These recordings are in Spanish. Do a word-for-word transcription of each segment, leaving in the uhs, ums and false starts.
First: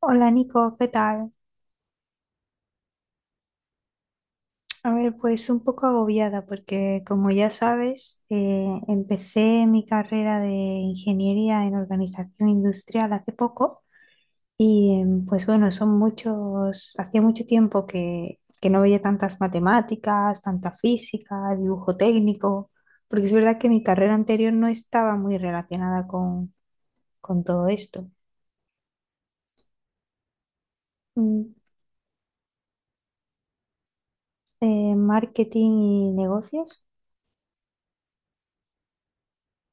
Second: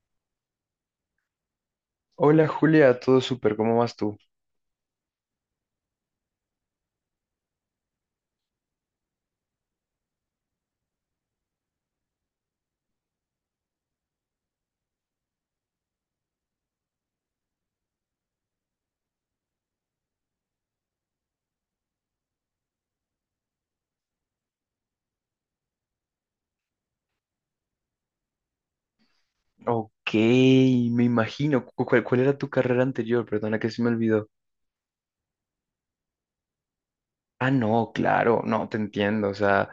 Hola Nico, ¿qué tal? Hola Julia, todo súper, ¿cómo vas tú? A ver, pues un poco agobiada porque como ya sabes, eh, empecé mi carrera de ingeniería en organización industrial hace poco y em, pues bueno, son muchos, hacía mucho tiempo que, que no veía tantas matemáticas, tanta física, dibujo técnico, porque es verdad que mi carrera anterior no estaba muy relacionada con, con todo esto. Ok, me Mm, imagino. Cu- ¿Cuál, cuál era tu carrera anterior? Perdona que se me olvidó. eh, marketing y negocios. Ah, no, claro, no, te entiendo. O sea,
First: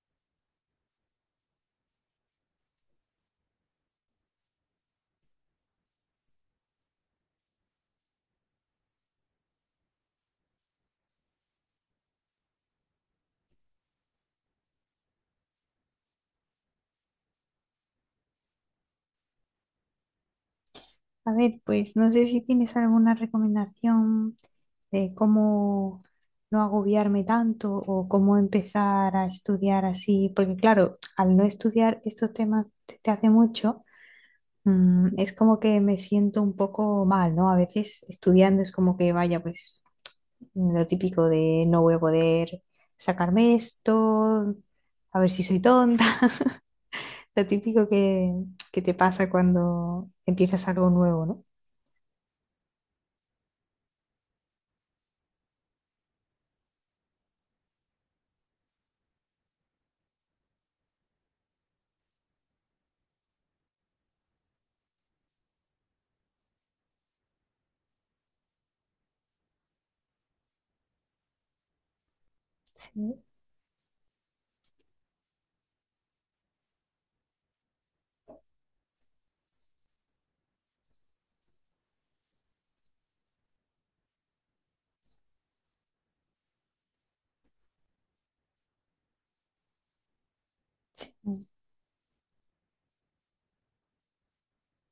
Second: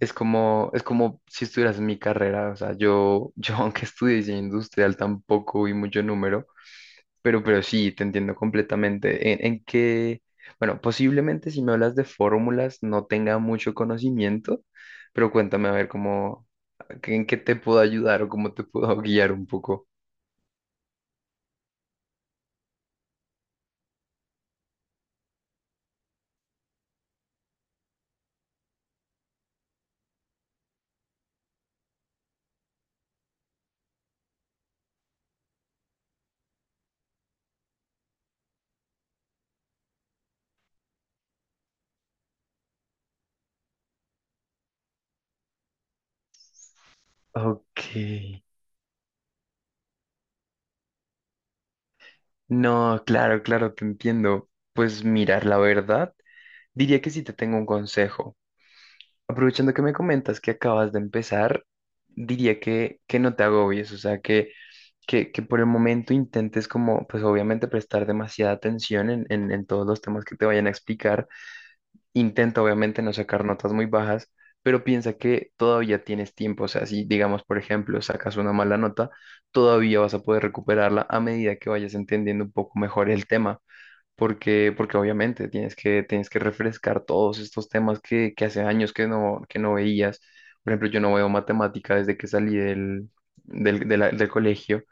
es como, es como si estuvieras en mi carrera. O sea, yo, yo aunque estudié diseño industrial, tampoco vi mucho número, pero, pero sí, te entiendo completamente. En, en que, bueno, posiblemente si me hablas de fórmulas no tenga mucho conocimiento, pero cuéntame a ver cómo, en qué te puedo ayudar o cómo te puedo guiar un poco. A ver, pues no sé si tienes alguna recomendación de cómo no agobiarme tanto o cómo empezar a estudiar así, porque claro, al no estudiar estos temas desde hace mucho, mm, es como que me siento un poco mal, ¿no? A veces estudiando es como que vaya, pues lo típico de no voy a poder sacarme esto, a ver si soy tonta. Lo típico Ok. que, que te pasa cuando empiezas algo nuevo, ¿no? No, claro, claro, te entiendo. Pues mirar, la verdad, diría que sí te tengo un consejo. Aprovechando que me comentas que acabas de empezar, diría que, que no te agobies, o sea, que, que, que por el momento intentes como, pues obviamente prestar demasiada atención en, en, en todos los temas que te vayan a explicar. Intenta obviamente no Sí. sacar notas muy bajas, pero piensa que todavía tienes tiempo. O sea, si digamos, por ejemplo, sacas una mala nota, todavía vas a poder recuperarla a medida que vayas entendiendo un poco mejor el tema. Porque, porque obviamente tienes que, tienes que refrescar todos estos temas que, que hace años que no, que no veías. Por ejemplo, yo no veo matemática desde que salí del, del, de la- del colegio.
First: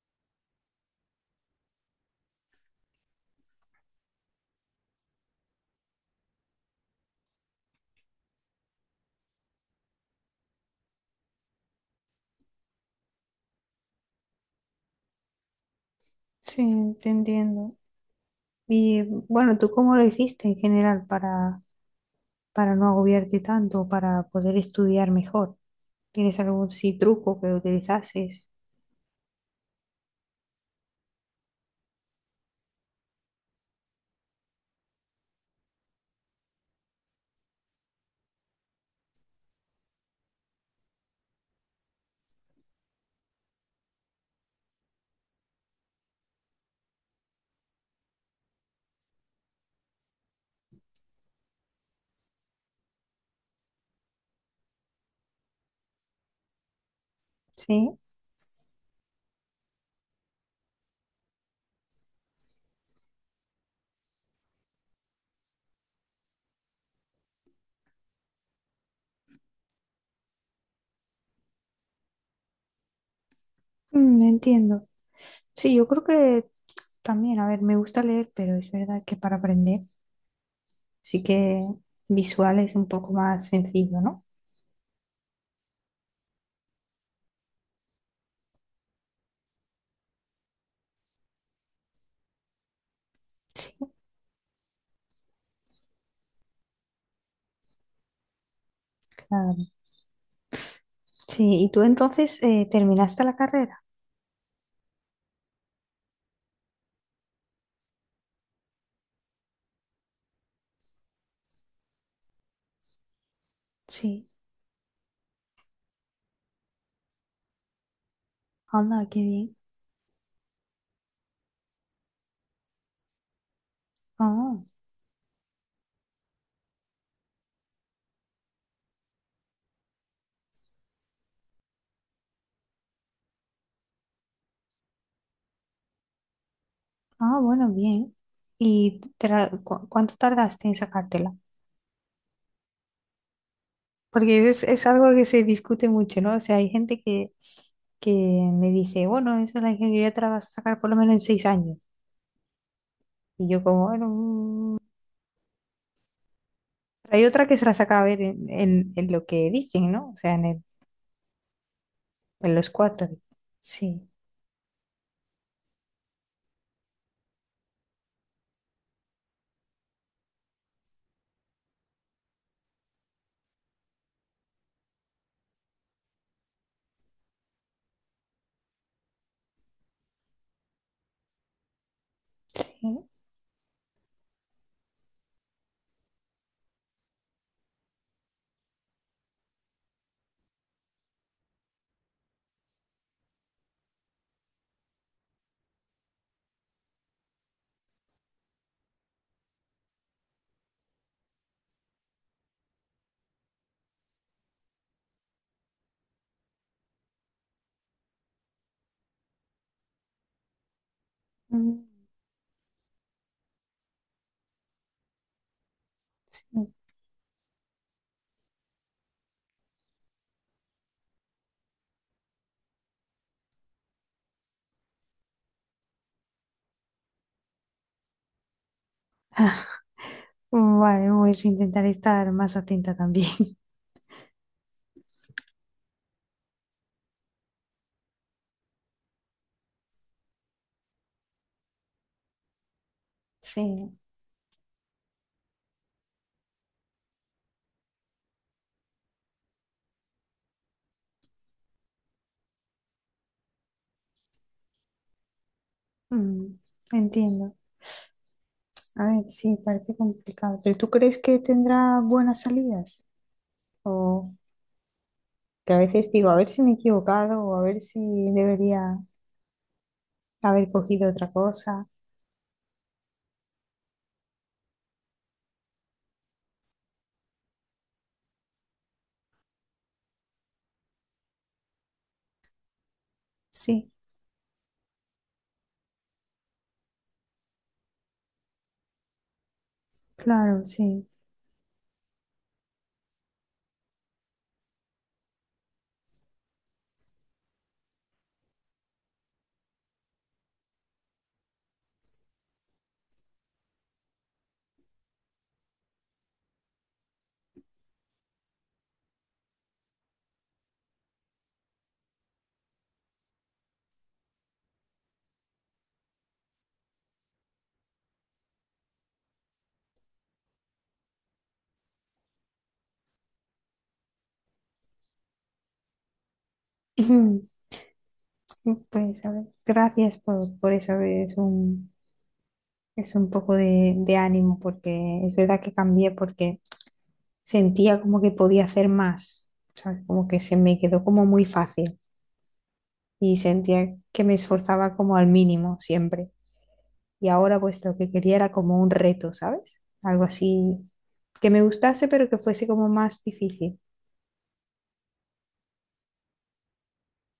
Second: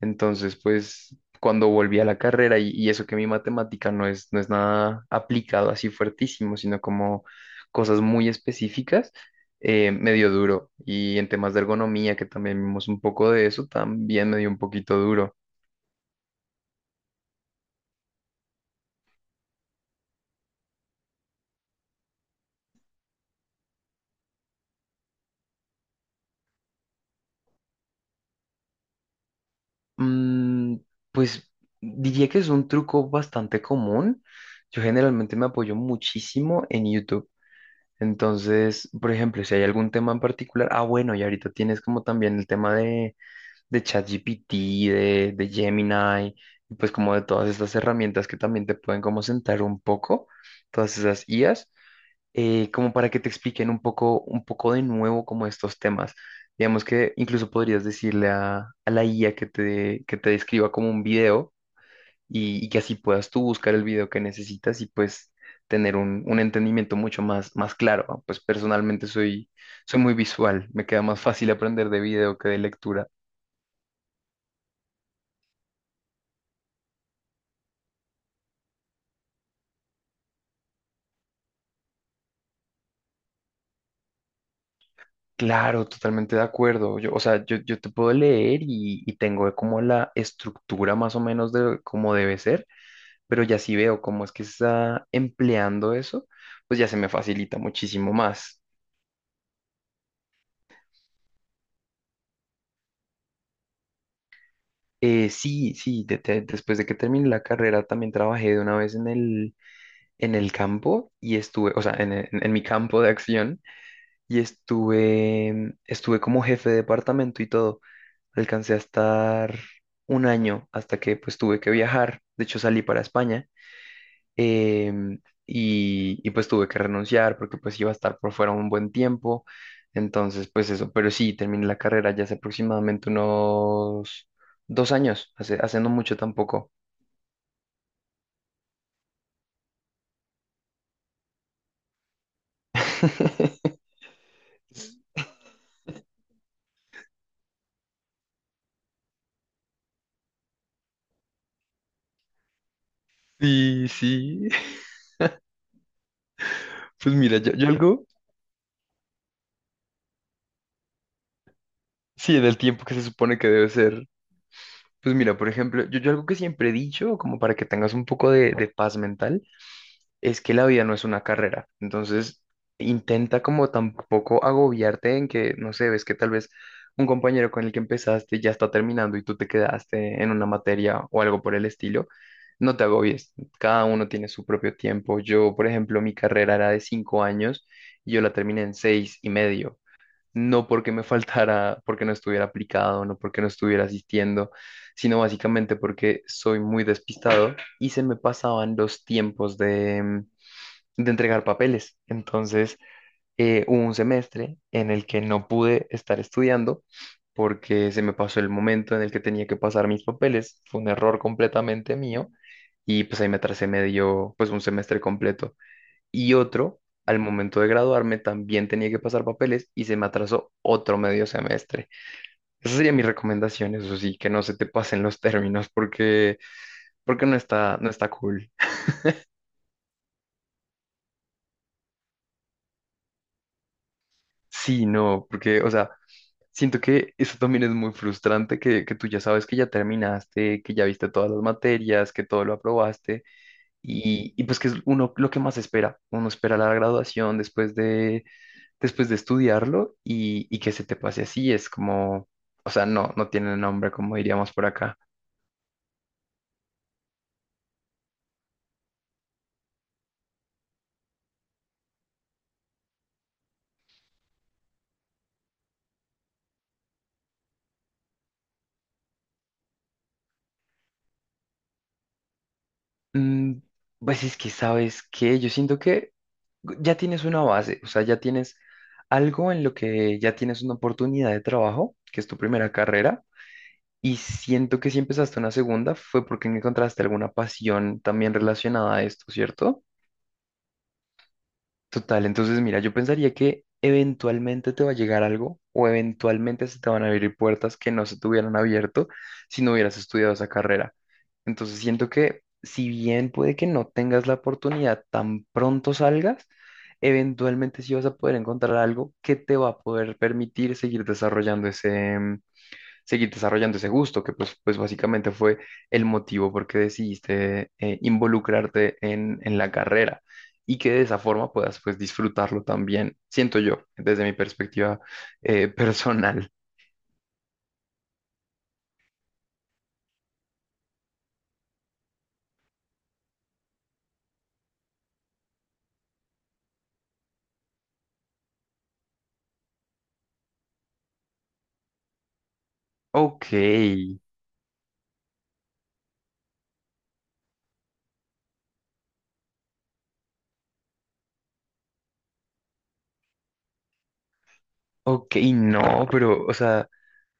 Entonces, pues cuando volví a la carrera y, y eso que mi matemática no es, no es nada aplicado así fuertísimo, sino como cosas muy específicas, eh, me dio duro. Y en temas de ergonomía, que también vimos un poco de eso, también me dio un poquito duro. Sí, te entiendo. Y bueno, ¿tú cómo lo hiciste en general para, para no agobiarte tanto, para poder estudiar mejor? ¿Tienes algún sí truco que utilizases? Mm, pues diría que es un truco bastante común. Yo generalmente me apoyo muchísimo en YouTube. Entonces, por ejemplo, si hay algún tema en particular, ah, bueno, y ahorita tienes como también el tema de de ChatGPT, de, de Gemini, y pues como de todas estas herramientas que también te pueden como sentar un poco, todas esas I As, eh, como para que te expliquen un poco, un poco de nuevo como estos temas. Digamos que incluso podrías Sí. decirle a, a la I A que te, que te describa como un video y, y que así puedas tú buscar el video que necesitas y pues tener un, un entendimiento mucho más, más claro, ¿no? Pues personalmente soy, soy muy visual, me queda más fácil aprender de video que de lectura. Mm, entiendo. Sí, yo creo que también, a ver, me gusta leer, pero es verdad que para aprender sí que visual es un poco más sencillo, ¿no? Claro, totalmente de acuerdo. Yo, o sea, yo, yo te puedo leer y, y tengo como la estructura más o menos de cómo debe ser, pero ya Sí, si veo cómo es que se está empleando eso, pues ya se me facilita muchísimo más. claro. Sí, ¿y tú entonces eh, terminaste la carrera? Eh, sí, sí, de- de- después de que terminé la carrera también trabajé de una vez en el, en el campo y estuve, o sea, en, en en mi campo de acción Sí. y estuve, estuve como jefe de departamento y todo. Alcancé a Anda, qué bien. estar un año hasta que pues tuve que viajar. De hecho, salí para España Ah. em, y, y, pues tuve que renunciar porque pues iba a estar por fuera un buen tiempo. Entonces, pues eso, pero sí, terminé la carrera ya hace aproximadamente unos dos años, hace, hace no mucho tampoco. Ah, bueno, bien. ¿Y te la- cu- cuánto tardaste en sacártela? Porque es, es algo que se discute mucho, ¿no? O sea, hay gente que, que me dice, bueno, eso es la ingeniería, te la vas a sacar por lo menos en seis años. Y yo como, Sí, bueno, sí. mm. Pero Pues hay mira, otra yo, que se yo la saca a algo, ver en, en- en lo que dicen, ¿no? O sea, en, el- sí, en en el los tiempo que se cuatro. supone que debe ser. Sí, Pues mira, por ejemplo, yo, yo algo que siempre he dicho, como para que tengas un poco de, de paz mental, es que la vida no es una carrera. Entonces, intenta como tampoco agobiarte en que, no sé, ves que tal vez un compañero con el que empezaste ya está terminando y tú te quedaste en una materia o algo por el estilo. No te sí. agobies, cada uno tiene su propio tiempo. Yo, por ejemplo, mi carrera era de cinco años y yo la terminé en seis y medio. No porque me faltara, porque no estuviera aplicado, no porque no estuviera asistiendo, sino básicamente porque soy muy despistado y se me pasaban los tiempos de, de entregar papeles. Entonces, eh, hubo un semestre en el que no pude estar estudiando porque se me pasó el momento en el que tenía que pasar mis papeles. Fue un error Mm, completamente mío y pues ahí me atrasé medio, pues un semestre completo. Y sí. otro, al momento de graduarme, también tenía que pasar papeles y se me atrasó otro medio semestre. Esa sería mi recomendación, eso sí, que no se te pasen los términos porque, porque no está, no está cool. Vale, voy a intentar estar más atenta también. Sí, no, porque, o sea, siento que eso también es muy frustrante, que, que tú ya sabes que ya terminaste, que ya viste todas las materias, que todo lo aprobaste Sí, y, y pues que es uno lo que más espera. Uno espera la graduación después de, después de estudiarlo y, y que se te pase así. Es como, o sea, no, no tiene nombre, como diríamos por acá. mm, entiendo. A ver, sí, parece complicado. ¿Pero tú crees que tendrá buenas salidas? O que a veces digo, a ver si me he equivocado o a ver si debería haber cogido otra cosa. Mm, pues es que sabes que yo siento que ya tienes una base, o sea, ya tienes algo en lo que ya tienes una oportunidad de trabajo, que es tu primera carrera. Sí, Y siento que si empezaste una segunda fue porque no encontraste alguna pasión también relacionada a esto, ¿cierto? claro, sí. Total, entonces mira, yo pensaría que eventualmente te va a llegar algo o eventualmente se te van a abrir puertas que no se te hubieran abierto si no hubieras estudiado esa carrera. Entonces siento que si bien puede que no tengas la oportunidad tan pronto salgas, eventualmente sí vas a poder encontrar algo que te va a poder permitir seguir desarrollando ese, seguir desarrollando ese gusto, que pues, pues básicamente fue el motivo por qué decidiste eh, involucrarte en, en la carrera y que de esa forma puedas pues disfrutarlo también, siento yo, desde mi perspectiva eh, personal. Pues a ver, gracias por, por eso. A ver, es un, es un poco de, de ánimo porque es verdad que cambié porque sentía como que podía hacer más. ¿Sabes? Como que se me quedó como muy fácil y Ok, sentía que me esforzaba como al mínimo siempre. Y ahora pues lo que quería era como un reto, ¿sabes? Algo así que me gustase, pero que fuese como más difícil. ok, no, pero o sea,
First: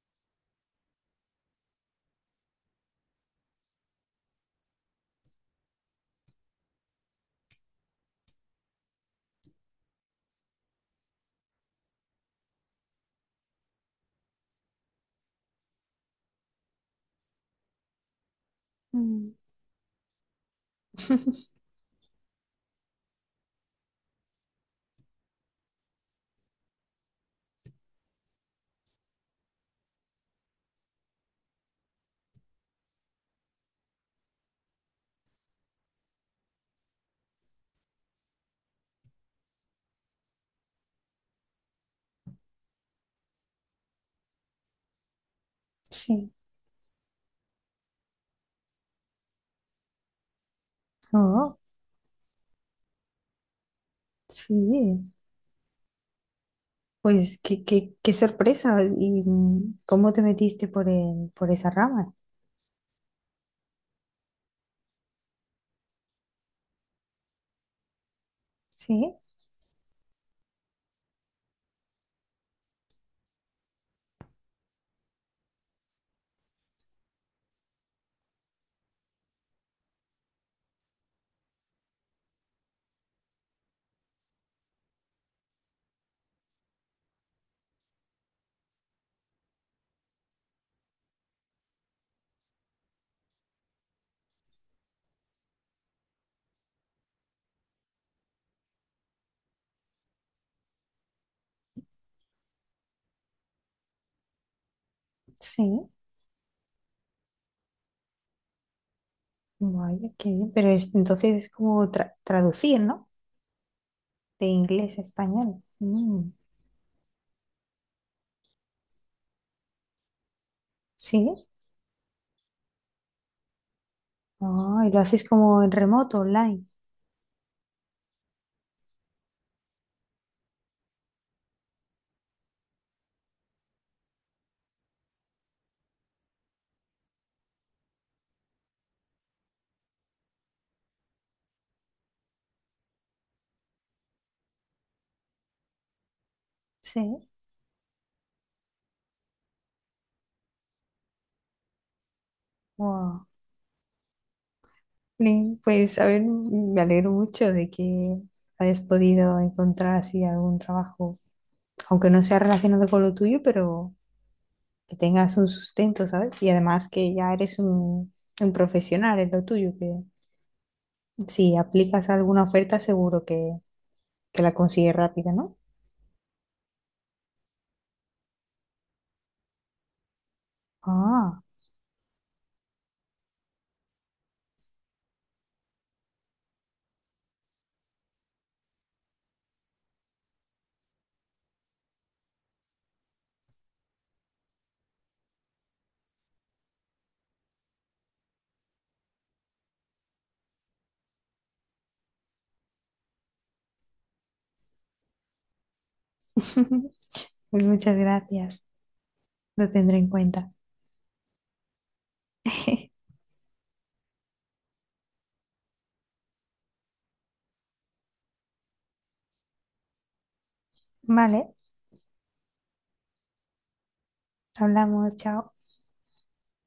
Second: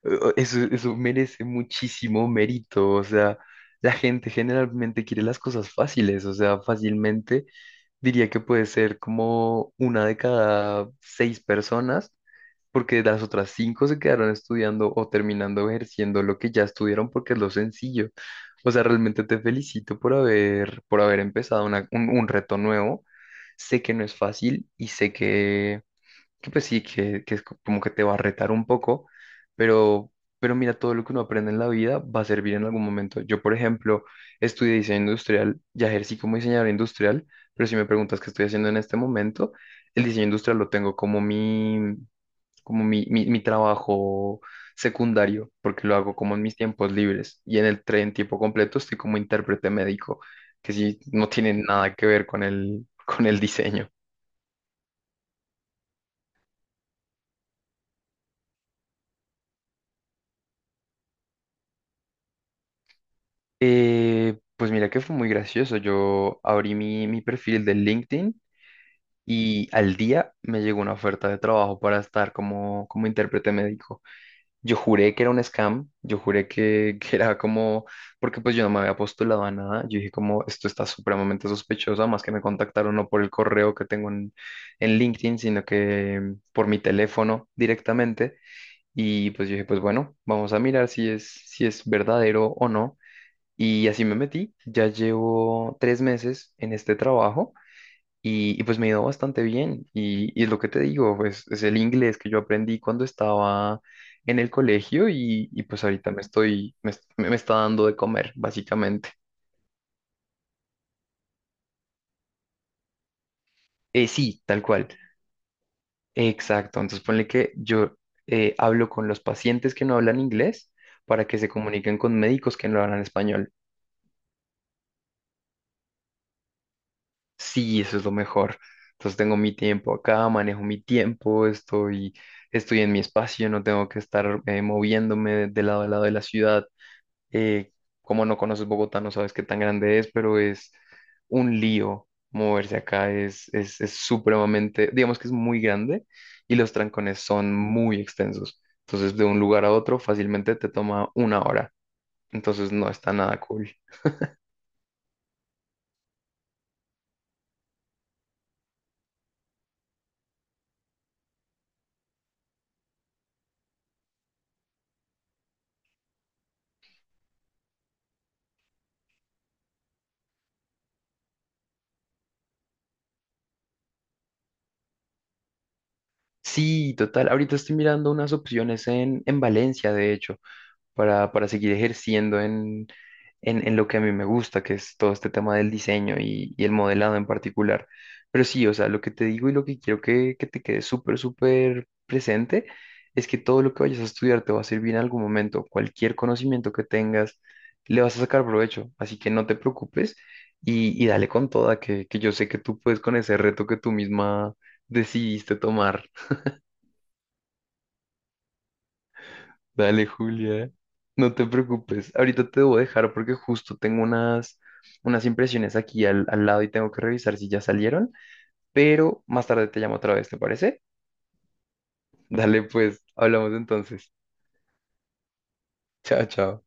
eh, eso, eso merece muchísimo mérito, o sea, la gente generalmente quiere las cosas fáciles, o sea, fácilmente diría que puede ser como una de cada seis personas porque las otras cinco se quedaron estudiando o terminando ejerciendo lo que ya estudiaron porque es lo sencillo. O sea, realmente Mm. te felicito por haber, por haber empezado una- un, un reto nuevo. Sé que no es fácil y sé que, que pues sí, que, que es co- como que te va a retar un poco, pero, pero mira, todo lo que uno aprende en la vida va a servir en algún momento. Yo, por ejemplo, estudié diseño industrial, ya ejercí como diseñador industrial, pero si me preguntas qué estoy haciendo en este momento, el diseño industrial lo tengo como mi, como mi, mi, mi trabajo secundario, porque lo hago Sí. como en mis tiempos libres. Y en el tren tiempo completo estoy como intérprete médico, que sí, no tiene Oh, nada que ver con el, con el diseño. sí. Pues qué, qué, qué sorpresa. ¿Y mm, cómo te metiste por el, por esa rama? Eh, pues mira que fue muy gracioso. Yo abrí mi, mi perfil de LinkedIn Sí, y al día me llegó una oferta de trabajo para estar como, como intérprete médico. Yo juré que era un scam, yo juré que, que era como, porque pues yo no me había postulado a nada, yo dije como, esto está supremamente sospechoso, más que me contactaron no por el correo que tengo en, en LinkedIn, sino que por mi teléfono directamente. Y pues yo dije, pues bueno, vamos a mirar si es, si es verdadero o no. Y así me metí, ya llevo tres meses en este trabajo. Y, y pues me ha ido bastante bien. Y, y es lo que te digo, pues es el inglés que yo aprendí cuando estaba en el colegio y, y pues sí. ahorita me estoy, me, est- me está dando de comer, básicamente. Vaya, qué bien. Pero es- entonces es como tra- traducir, ¿no? Eh, sí, De tal cual. inglés a español. Mm. Exacto. Entonces ponle que yo eh, hablo con los pacientes que no hablan inglés para Sí. que se comuniquen con médicos que no hablan español. Ah, ¿y lo haces como en remoto, online? Sí, eso es lo mejor. Entonces tengo mi tiempo acá, manejo mi tiempo, estoy, estoy en mi espacio, no tengo que estar eh, moviéndome de lado a lado de la ciudad. Eh, como no conoces Bogotá, no sabes qué tan grande es, pero es un lío moverse acá, es, es, es supremamente, digamos que es muy grande y los trancones Sí. son muy extensos. Entonces, de un lugar a otro fácilmente te toma una hora. Entonces, no está Guau. nada cool. Bien, pues, a ver, me alegro mucho de que hayas podido encontrar así algún trabajo, aunque no sea relacionado con lo tuyo, pero que tengas un sustento, ¿sabes? Y además que ya eres un, un profesional en lo tuyo, que si aplicas a alguna oferta seguro que, que la consigues rápida, ¿no? Sí, total. Ahorita estoy mirando unas opciones en, en Valencia, de hecho. para, Ah, para seguir ejerciendo en, en, en lo que a mí me gusta, que es todo este tema del diseño y, y el modelado en particular. Pero sí, o sea, lo que te digo y lo que quiero que, que te quede súper, súper presente es que todo lo que vayas a estudiar te va a servir en algún momento. Cualquier conocimiento que tengas, le vas a sacar provecho. Así que no te preocupes y, y dale con toda, que, que yo sé que tú puedes con ese reto que tú misma decidiste tomar. pues muchas gracias, lo tendré Dale, en cuenta. Julia, no te preocupes. Ahorita te debo dejar porque justo tengo unas, unas impresiones aquí al, al lado y tengo que revisar si ya salieron, pero más tarde te llamo otra vez, ¿te parece? Vale, Dale, pues, hablamos entonces. hablamos, chao. Chao, chao.